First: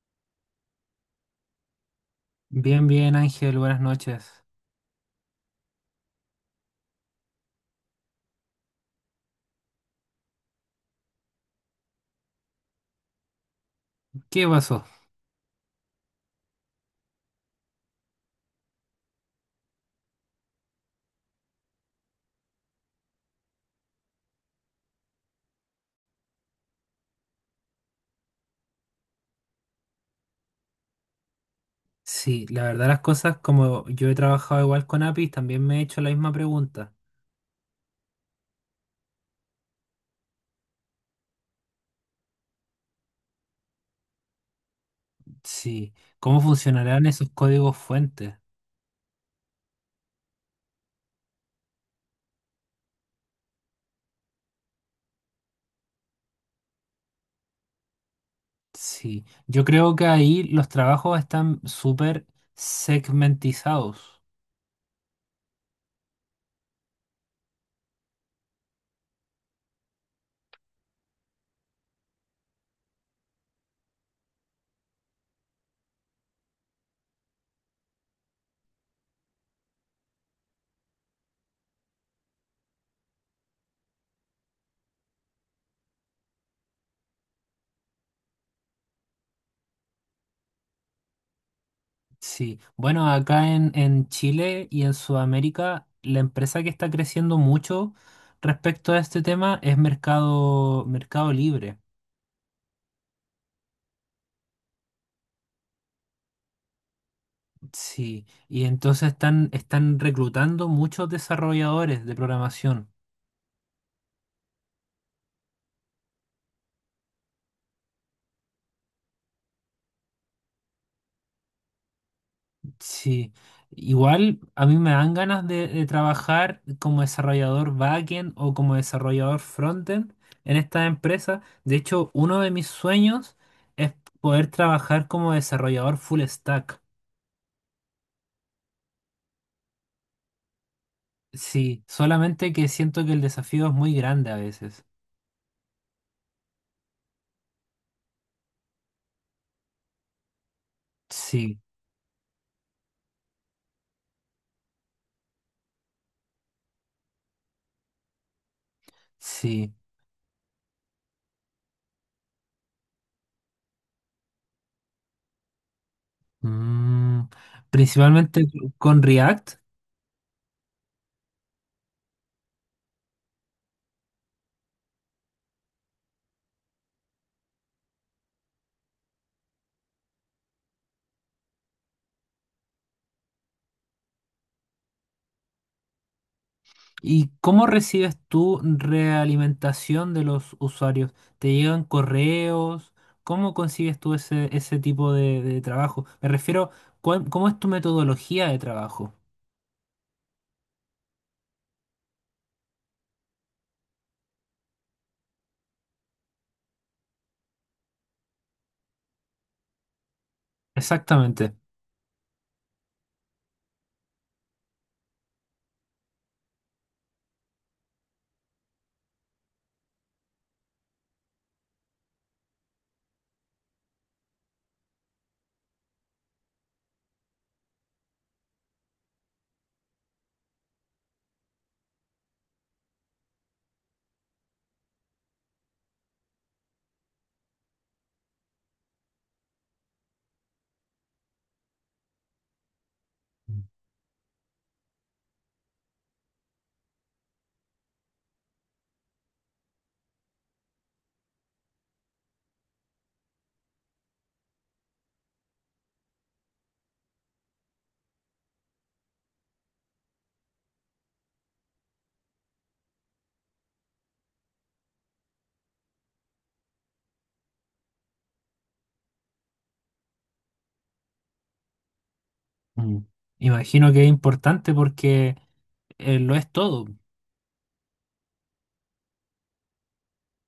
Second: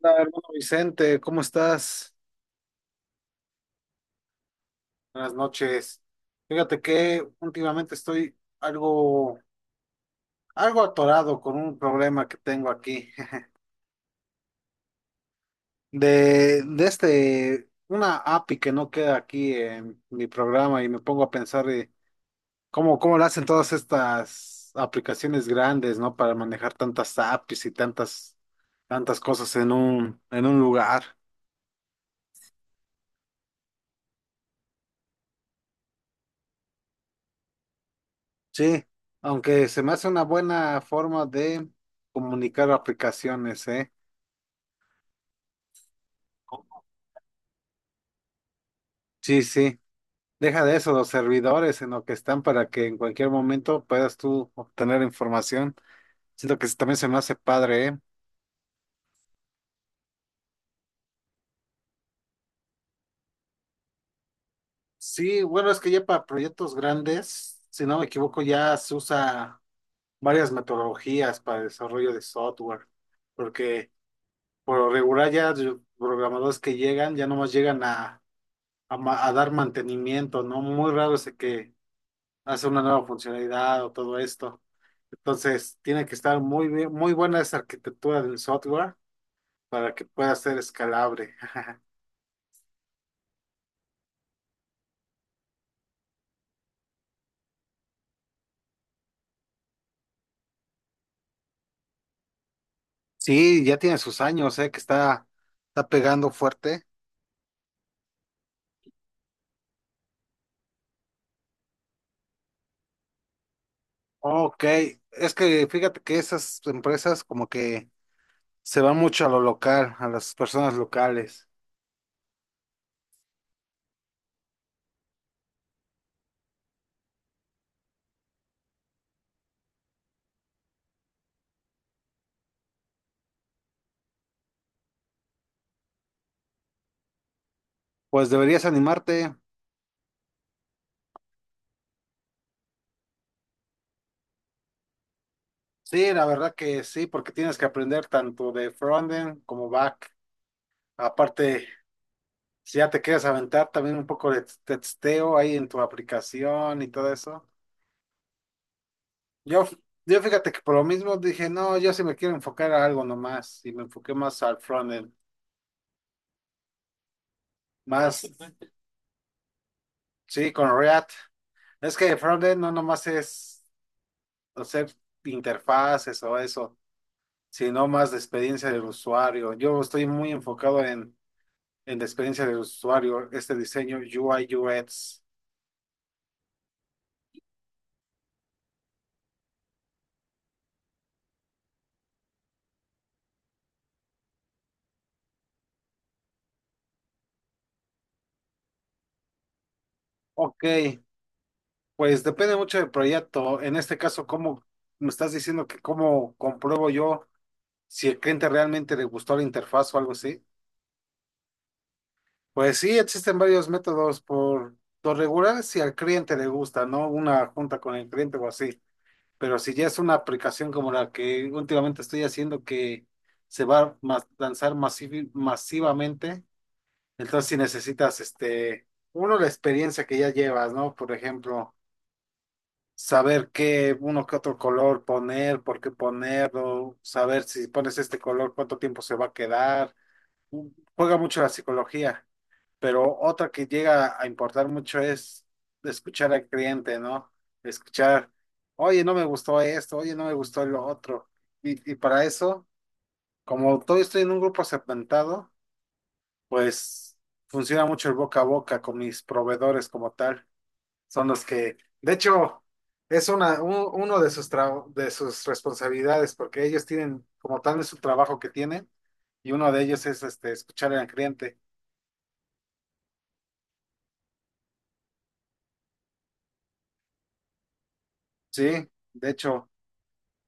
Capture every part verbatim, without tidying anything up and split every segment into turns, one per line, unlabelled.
Hola, hermano Vicente, ¿cómo estás?
Bien, bien, Ángel, buenas noches.
Buenas noches. Fíjate que últimamente estoy algo, algo atorado con un problema que tengo aquí.
¿Qué pasó?
De, de este, una A P I que no queda aquí en mi programa y me pongo a pensar de cómo, cómo lo hacen todas estas aplicaciones grandes, ¿no? Para manejar tantas A P I s y tantas, tantas cosas en un, en un lugar.
Sí, la verdad las cosas, como yo he trabajado igual con A P I s, también me he hecho la misma pregunta.
Sí, aunque se me hace una buena forma de comunicar aplicaciones, ¿eh?
Sí, ¿cómo funcionarán esos códigos fuentes?
Sí, sí. Deja de eso, los servidores en lo que están para que en cualquier momento puedas tú obtener información. Siento que también se me hace padre, ¿eh?
Sí, yo creo que ahí los trabajos están súper segmentizados.
Sí, bueno, es que ya para proyectos grandes, si no me equivoco, ya se usa varias metodologías para el desarrollo de software, porque por lo regular ya los programadores que llegan ya nomás llegan a, a ma- a dar mantenimiento, ¿no? Muy raro es el que hacer una nueva funcionalidad o todo esto. Entonces, tiene que estar muy bien, muy buena esa arquitectura del software para que pueda ser escalable.
Sí, bueno, acá en, en Chile y en Sudamérica, la empresa que está creciendo mucho respecto a este tema es Mercado, Mercado Libre.
Sí, ya tiene sus años, eh, que está, está pegando fuerte.
Sí, y entonces están, están reclutando muchos desarrolladores de programación.
Ok, es que fíjate que esas empresas como que se van mucho a lo local, a las personas locales.
Sí, igual a mí me dan ganas de, de trabajar como desarrollador backend o como desarrollador frontend en esta empresa. De hecho, uno de mis sueños es poder trabajar como desarrollador full stack.
Pues deberías animarte.
Sí, solamente que siento que el desafío es muy grande a veces.
Sí, la verdad que sí, porque tienes que aprender tanto de frontend como back.
Sí,
Aparte, si ya te quieres aventar también un poco de testeo ahí en tu aplicación y todo eso. Yo,
sí.
yo fíjate que por lo mismo dije, no, yo sí me quiero enfocar a algo nomás y me enfoqué más al frontend,
Mm,
más,
principalmente con React.
sí, con React. Es que el frontend no nomás es hacer interfaces o eso, sino más de experiencia del usuario. Yo estoy muy enfocado en, en la experiencia del usuario, este diseño U I U X.
¿Y cómo recibes tú realimentación de los usuarios? ¿Te llegan correos? ¿Cómo consigues tú ese, ese tipo de, de trabajo? Me refiero, ¿cuál- ¿cómo es tu metodología de trabajo?
Ok, pues depende mucho del proyecto. En este caso, ¿cómo me estás diciendo que cómo compruebo yo si el cliente realmente le gustó la interfaz o algo así?
Exactamente.
Pues sí, existen varios métodos por lo regular si al cliente le gusta, ¿no? Una junta con el cliente o así. Pero si ya es una aplicación como la que últimamente estoy haciendo que se va a mas- lanzar masivi- masivamente, entonces si necesitas, este, uno, la experiencia que ya llevas, ¿no? Por ejemplo, saber qué uno que otro color poner, por qué ponerlo, saber si pones este color, cuánto tiempo se va a quedar. Juega mucho la psicología, pero otra que llega a importar mucho es escuchar al cliente, ¿no? Escuchar, oye, no me gustó esto, oye, no me gustó lo otro. Y, y para eso, como todo estoy en un grupo segmentado, pues funciona mucho el boca a boca con mis proveedores como tal son los que, de hecho, es una, u- uno de sus, tra- de sus responsabilidades, porque ellos tienen, como tal, es su trabajo que tienen, y uno de ellos es este, escuchar al cliente.
Mm. Imagino que es importante porque eh, lo es todo.
Sí, de hecho,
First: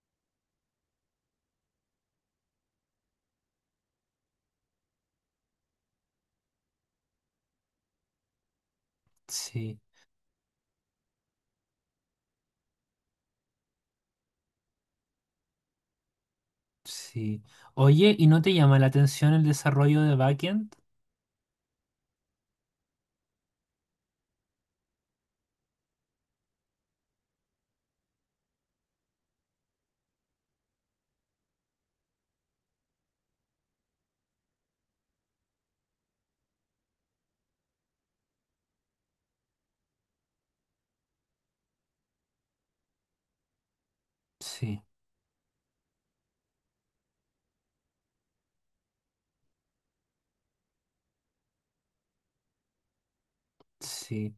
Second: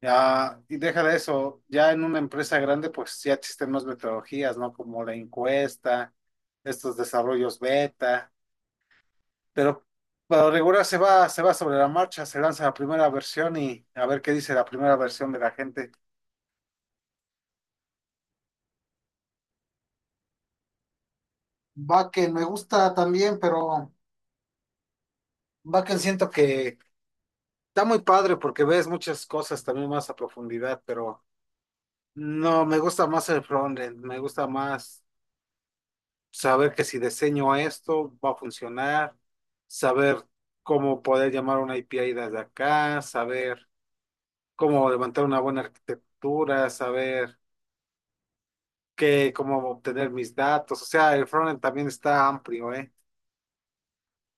ya, y deja de eso, ya en una empresa grande, pues ya existen más metodologías, ¿no? Como la encuesta, estos desarrollos beta,
Sí,
pero para regular se va, se va sobre la marcha, se lanza la primera versión y a ver qué dice la primera versión de la gente.
sí. Oye, ¿y no te llama la atención el desarrollo de backend?
Va que me gusta también, pero Bakken siento que está muy padre porque ves muchas cosas también más a profundidad, pero no, me gusta más el frontend, me gusta más saber que si diseño esto va a funcionar, saber cómo poder llamar una A P I desde acá, saber
Sí,
cómo levantar una buena arquitectura, saber qué, cómo obtener mis datos, o sea, el frontend también está amplio, ¿eh?
sí.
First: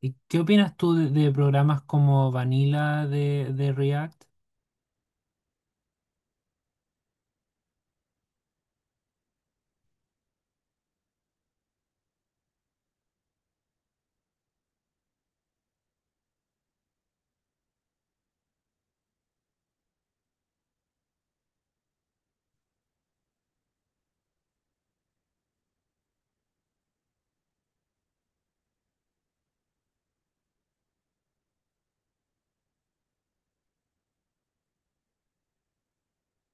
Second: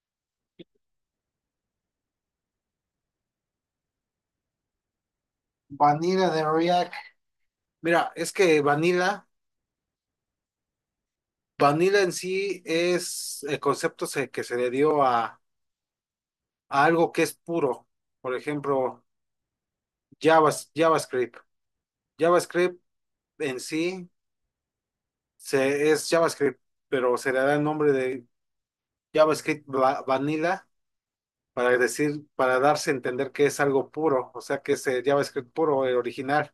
¿Y qué opinas tú de, de programas como Vanilla de, de React?
Vanilla de React. Mira, es que Vanilla Vanilla en sí es el concepto se- que se le dio a, a, algo que es puro. Por ejemplo, Javas- JavaScript. JavaScript en sí se, es JavaScript, pero se le da el nombre de JavaScript va- Vanilla para decir, para darse a entender que es algo puro, o sea que es el JavaScript puro, el original.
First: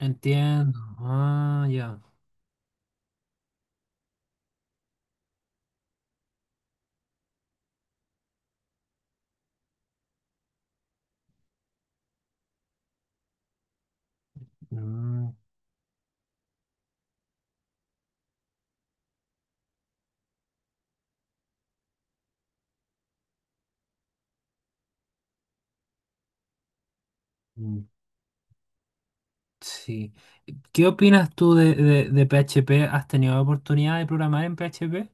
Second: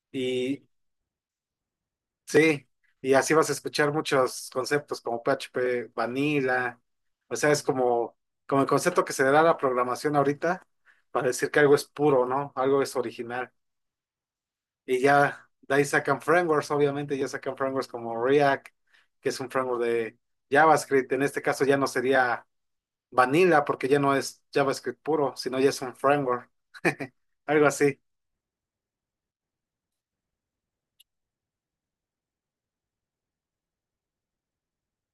Entiendo. Ah, ya.
Sí, y así vas a escuchar muchos conceptos como P H P, Vanilla, o sea, es como, como el concepto que se le da a la programación ahorita para decir que algo es puro, ¿no? Algo es original. Y
Mm,
ya de ahí sacan frameworks, obviamente, ya sacan frameworks como React, que es un framework de JavaScript. En este caso ya no sería Vanilla porque ya no es JavaScript puro, sino ya es un framework, algo
mm,
así.
sí. ¿Qué opinas tú de, de- de P H P? ¿Has tenido oportunidad de programar en P H P?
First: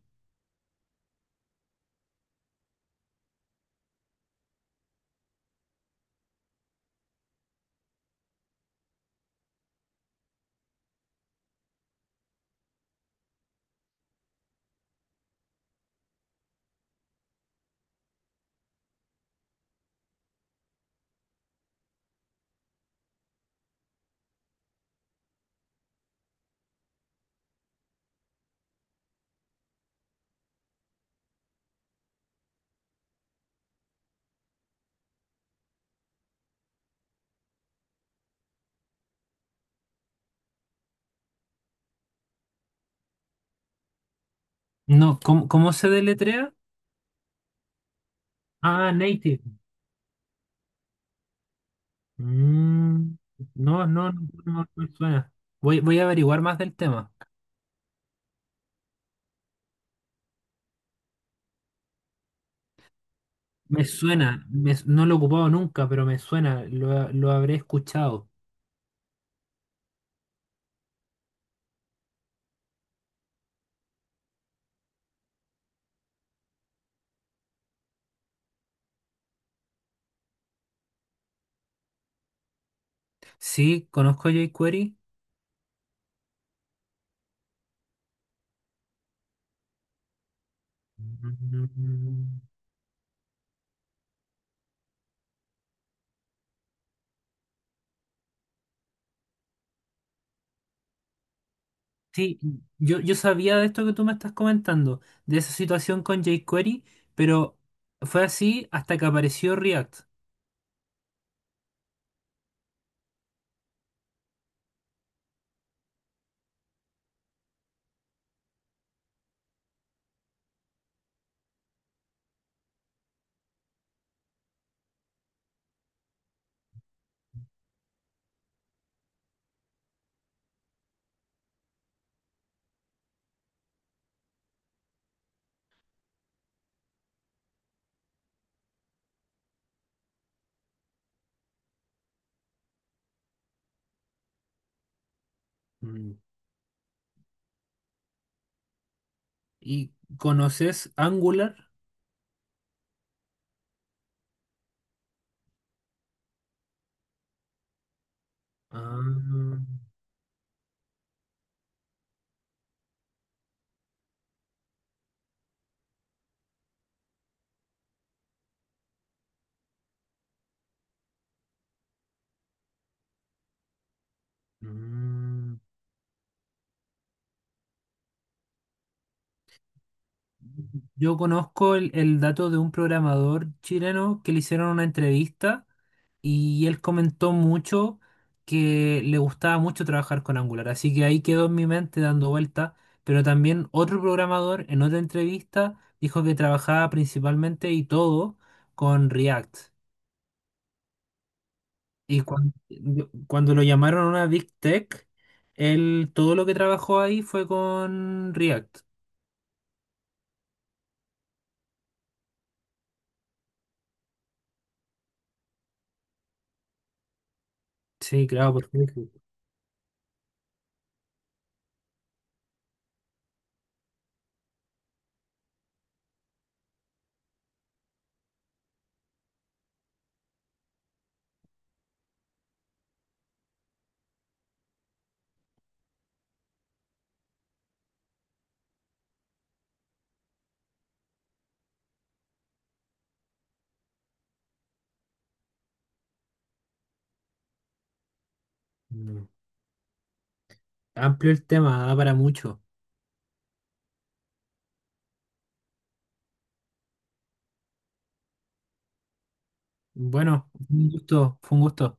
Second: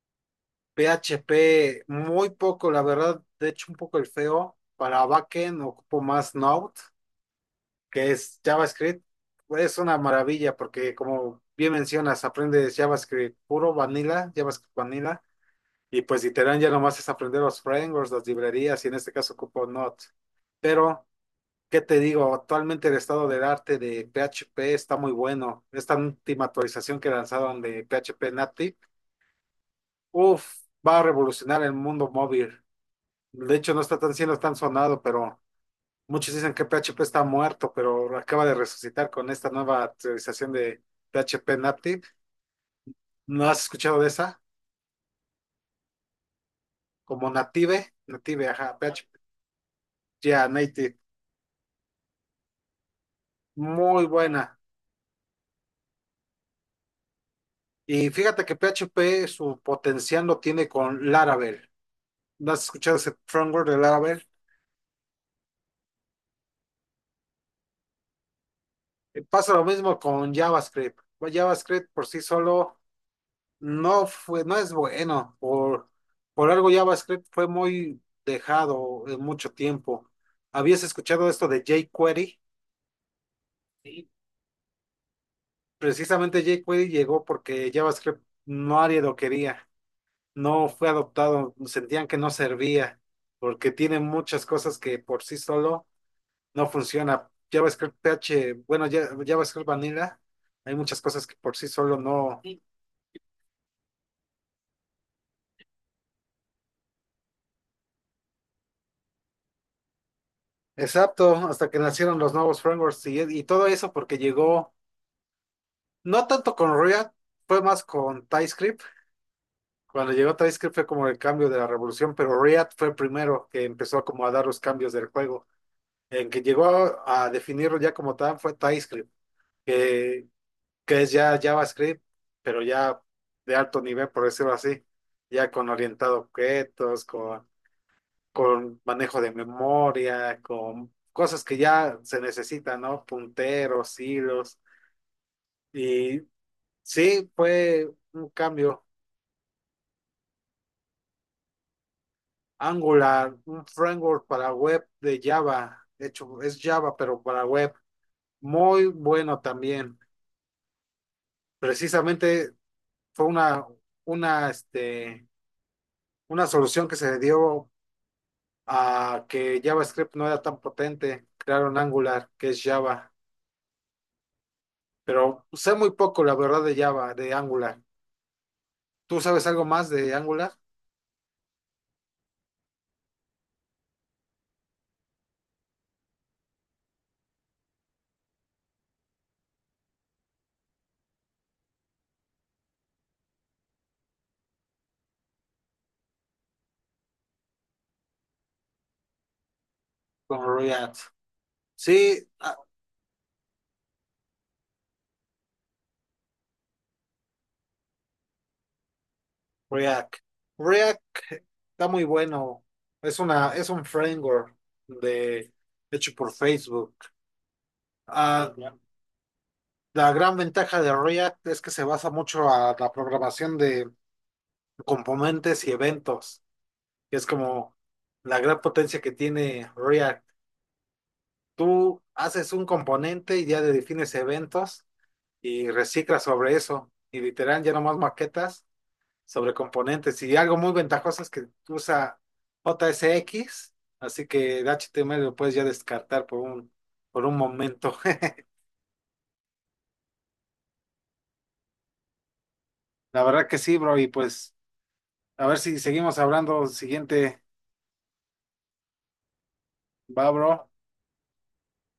P H P muy poco, la verdad, de hecho un poco el feo. Para backend ocupo más Node, que es JavaScript. Es una maravilla porque como bien mencionas, aprendes JavaScript puro, vanilla, JavaScript vanilla. Y pues literal ya nomás es aprender los frameworks, las librerías, y en este caso ocupo Node. Pero, ¿qué te digo? Actualmente el estado del arte de P H P está muy bueno. Esta última actualización que lanzaron de P H P Native, uff, va a revolucionar el mundo móvil. De hecho, no está tan cielo, tan sonado, pero muchos dicen que P H P está muerto, pero acaba de resucitar con esta nueva actualización de P H P Native. ¿No has escuchado de esa?
No, ¿cómo, cómo se deletrea?
Como Native, Native, ajá,
Ah,
P H P,
native.
ya, Native.
Mm, no, no,
Muy
no, no
buena.
no me suena. Voy, voy a averiguar más del tema.
Y fíjate que P H P su potencial lo tiene con Laravel. ¿No has escuchado ese framework de
Me
Laravel?
suena, me- no lo he ocupado nunca, pero me suena, lo, lo habré escuchado.
Eh, Pasa lo mismo con JavaScript. Pues JavaScript por sí solo no fue, no es bueno. Por, por algo JavaScript fue muy dejado en mucho tiempo. ¿Habías escuchado esto de jQuery?
Sí,
Sí.
conozco jQuery.
Precisamente jQuery llegó porque JavaScript no nadie lo quería. No fue adoptado, sentían que no
Mm.
servía, porque tiene muchas cosas que por sí solo no funciona. JavaScript P H, bueno, ya- JavaScript Vanilla, hay muchas cosas que por sí solo
Sí,
no. Sí.
yo, yo sabía de esto que tú me estás comentando, de esa situación con jQuery, pero fue así hasta que apareció React.
Exacto, hasta que nacieron los nuevos frameworks y y todo eso porque llegó. No tanto con React, fue más con TypeScript. Cuando llegó TypeScript fue como el cambio de la revolución, pero React fue el primero que empezó como a dar los cambios del juego. En que llegó a, definirlo ya como tal fue TypeScript, que, que es ya JavaScript, pero ya de alto nivel, por decirlo así, ya con orientado a objetos, con, con manejo de memoria, con cosas que ya se necesitan, ¿no? Punteros, hilos.
Mm.
Y sí, fue un cambio.
¿Y conoces Angular?
Angular, un framework para web de Java. De hecho, es Java, pero para web. Muy bueno
Ah,
también. Precisamente fue una, una, este, una solución que se dio a que JavaScript no era tan potente. Crearon Angular, que es Java. Pero
mm.
sé muy poco, la verdad, de Java, de Angular. ¿Tú sabes algo más de Angular?
Yo conozco el, el dato de un programador chileno que le hicieron una entrevista y él comentó mucho que le gustaba mucho trabajar con Angular, así que ahí quedó en mi mente dando vuelta, pero también otro programador en otra entrevista dijo que trabajaba principalmente y todo con React.
Con React.
Y
Sí,
cuan- yo- cuando, lo llamaron a una Big Tech, él todo lo que trabajó ahí fue con React.
React. React está muy bueno. Es una, es un framework de, hecho por Facebook.
Sí, claro,
Ah, ya.
porque
La gran ventaja de React es que se basa mucho a la programación de componentes y eventos, que es como la gran potencia que tiene React. Tú haces un componente y ya le defines eventos y reciclas sobre eso. Y literal, ya nomás maquetas sobre componentes y algo muy ventajoso es que usa J S X así que el H T M L lo puedes ya descartar por un, por un momento.
mm, amplio el tema, da para mucho.
La verdad que sí, bro, y pues a ver si seguimos hablando siguiente, va,
Bueno,
bro.
un gusto, fue un gusto.